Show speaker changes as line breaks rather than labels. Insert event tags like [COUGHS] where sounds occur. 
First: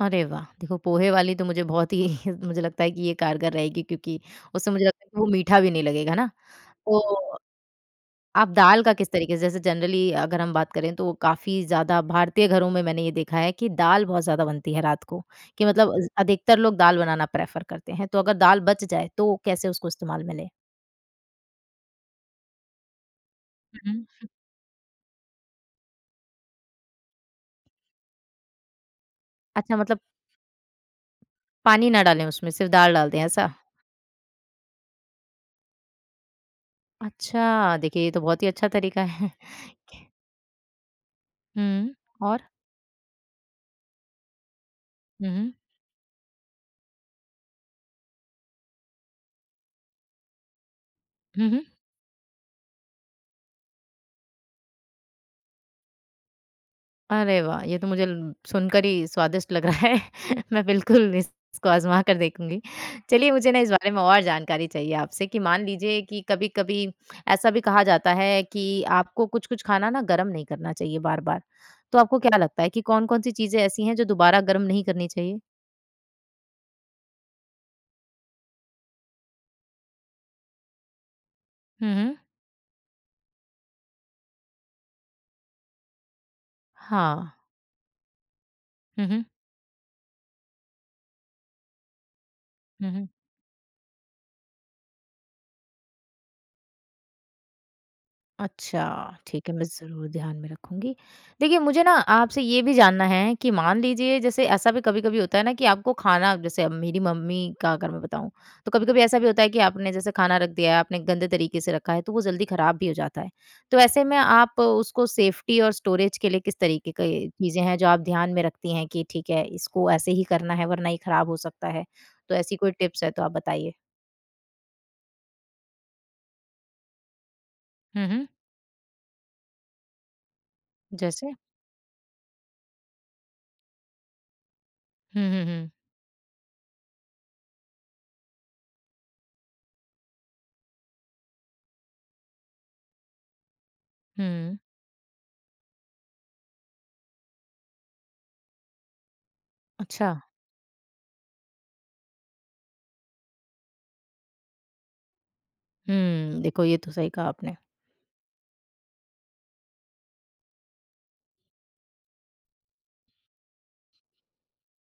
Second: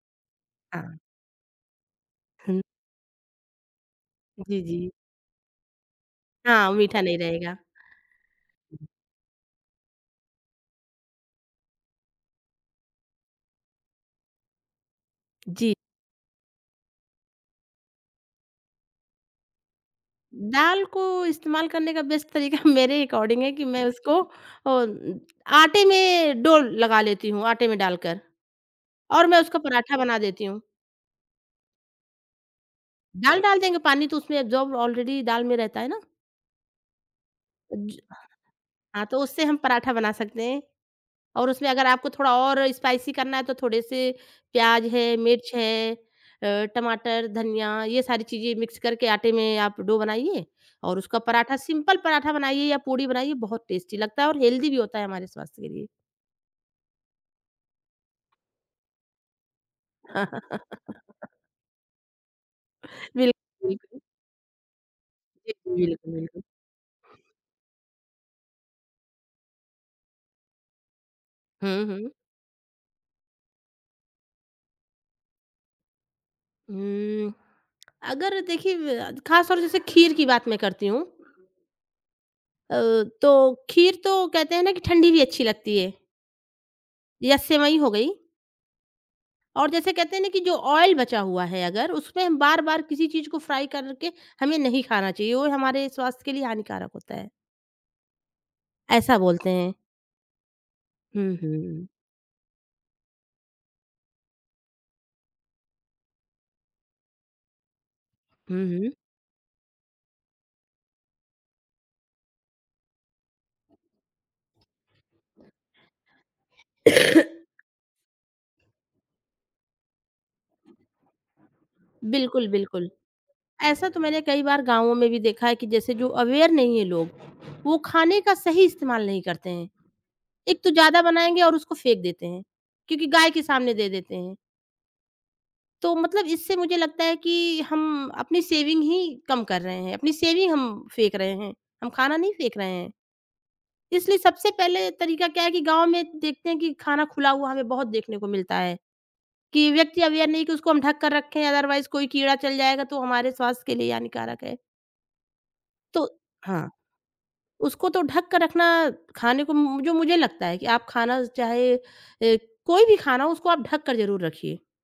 अरे वाह! देखो
हाँ।
पोहे वाली तो मुझे बहुत ही
हुँ।
मुझे लगता है कि ये कारगर रहेगी क्योंकि
जी,
उसमें मुझे
जी।
लगता है कि वो मीठा भी नहीं लगेगा है ना?
हाँ, मीठा नहीं
तो
रहेगा।
आप दाल का किस तरीके से, जैसे जनरली अगर हम बात करें, तो काफ़ी ज़्यादा भारतीय घरों में मैंने ये देखा है कि दाल बहुत ज़्यादा बनती है रात को। कि
जी।
मतलब अ, ज अधिकतर लोग दाल बनाना प्रेफर करते हैं। तो अगर दाल बच जाए, तो कैसे उसको इस्तेमाल में लें?
दाल को इस्तेमाल करने का बेस्ट तरीका [CHUCKLES] मेरे अकॉर्डिंग है कि
उ,
मैं
हुँ,
उसको अ,
हुँ।
उम, आटे में डो लगा लेती हूँ, आटे में डालकर और मैं उसका
अच्छा
पराठा
मतलब
बना देती हूँ।
पानी ना डालें उसमें, सिर्फ़ दाल डाल दें
दाल
ऐसा?
डाल देंगे पानी तो उसमें एब्ज़ॉर्ब ऑलरेडी दाल में रहता है ना। अ
अच्छा।
ज
देखिए, ये तो बहुत ही अच्छा तरीका
हाँ, तो
है।
उससे हम पराठा
[CHUCKLES]
बना सकते हैं और उसमें अगर
हुँ,
आपको थोड़ा
और?
और स्पाइसी करना है तो थोड़े से प्याज है,
हुँ, हुँ।
मिर्च है, अ, टमाटर, धनिया ये सारी चीजें मिक्स करके आटे में आप डो बनाइए और उसका
हुँ,
पराठा
हुँ।
सिम्पल पराठा बनाइए या पूड़ी बनाइए। बहुत टेस्टी लगता है और हेल्दी भी होता है हमारे स्वास्थ्य के लिए।
अरे वाह! ये तो मुझे सुनकर ही स्वादिष्ट लग रहा है। मैं बिल्कुल इस
[CHUCKLES]
इसको आजमा कर देखूँगी। चलिए मुझे ना इस बारे
बिल्कुल।
में और जानकारी चाहिए आपसे कि
[UNINTELLIGIBLE]
मान लीजिए
बिल्कुल,
कि
बिल्कुल।
कभी-कभी ऐसा भी कहा जाता है कि आपको कुछ-कुछ खाना ना गर्म नहीं करना चाहिए बार-बार।
हुँ,
तो
हुँ।
आपको क्या लगता है कि कौन-कौन सी चीजें ऐसी हैं जो दोबारा गर्म नहीं करनी चाहिए?
हुँ। अगर देखिए अ, ख़ास तौर से जैसे खीर की बात मैं करती हूँ।
हुँ, हुँ।
अ, तो खीर तो कहते हैं ना कि ठंडी भी अच्छी लगती है।
हाँ।
या सेवई हो गई।
हुँ, हुँ।
और जैसे कहते हैं ना कि जो ऑइल बचा हुआ है अगर उसमें बार-बार
हुँ,
किसी
हुँ।
चीज़ को फ्राइ करके हमें नहीं खाना चाहिए। वो हमारे स्वास्थ्य के लिए हानिकारक होता है।
अच्छा,
ऐसा
ठीक
बोलते
है, मैं
हैं।
ज़रूर ध्यान में रखूँगी।
हुँ,
देखिए मुझे
हुँ।
ना आपसे ये भी जानना है कि मान लीजिए जैसे ऐसा भी कभी-कभी होता है ना कि आपको खाना, अब जैसे मेरी मम्मी का अगर मैं बताऊँ,
हुँ,
तो
हुँ।
कभी-कभी ऐसा भी होता है कि आपने जैसे खाना रख दिया है, आपने गंदे तरीके से रखा है, तो वो जल्दी ख़राब भी हो जाता है। तो ऐसे में आप उसको सेफ़्टी और स्टोरेज के लिए किस तरीके के
[COUGHS]
चीजें हैं, जो आप ध्यान में रखती हैं कि ठीक है इसको ऐसे ही करना है, वरना ये खराब हो सकता है। तो
बिल्कुल,
ऐसी कोई
बिल्कुल।
टिप्स है तो आप बताइए?
ऐसा तो मैंने कई बार गाँवों में भी देखा है कि जैसे जो अवेयर नहीं हैं लोग वो
हुँ,
खाने
हुँ।
का सही इस्तेमाल नहीं करते हैं। एक तो ज़्यादा
जैसे?
बनाएँगे और उसको फेंक देते हैं क्योंकि गाय के सामने दे देते हैं।
हुँ, हुँ, हुँ।
तो मतलब, इससे मुझे लगता है कि हम अपनी सेविंग ही कम कर रहे हैं। अपनी सेविंग हम फेंक रहे हैं। हम खाना नहीं फेंक रहे हैं। इसलिए सबसे
हुँ।
पहले तरीका क्या है कि गाँव में देखते हैं कि खाना खुला हुआ हमें बहुत देखने को मिलता है कि व्यक्ति
अच्छा।
अवेयर नहीं कि उसको हम ढँक कर रखें। अदरवाइज़ कोई कीड़ा चल जाएगा तो हमारे स्वास्थ्य के लिए हानिकारक है। तो
हुँ, देखो
हाँ।
ये तो सही कहा आपने।
उसको तो ढक कर रखना खाने को म जो मुझे लगता है कि आप खाना चाहे ए कोई भी खाना हो उसको आप ढक कर ज़रूर रखिए।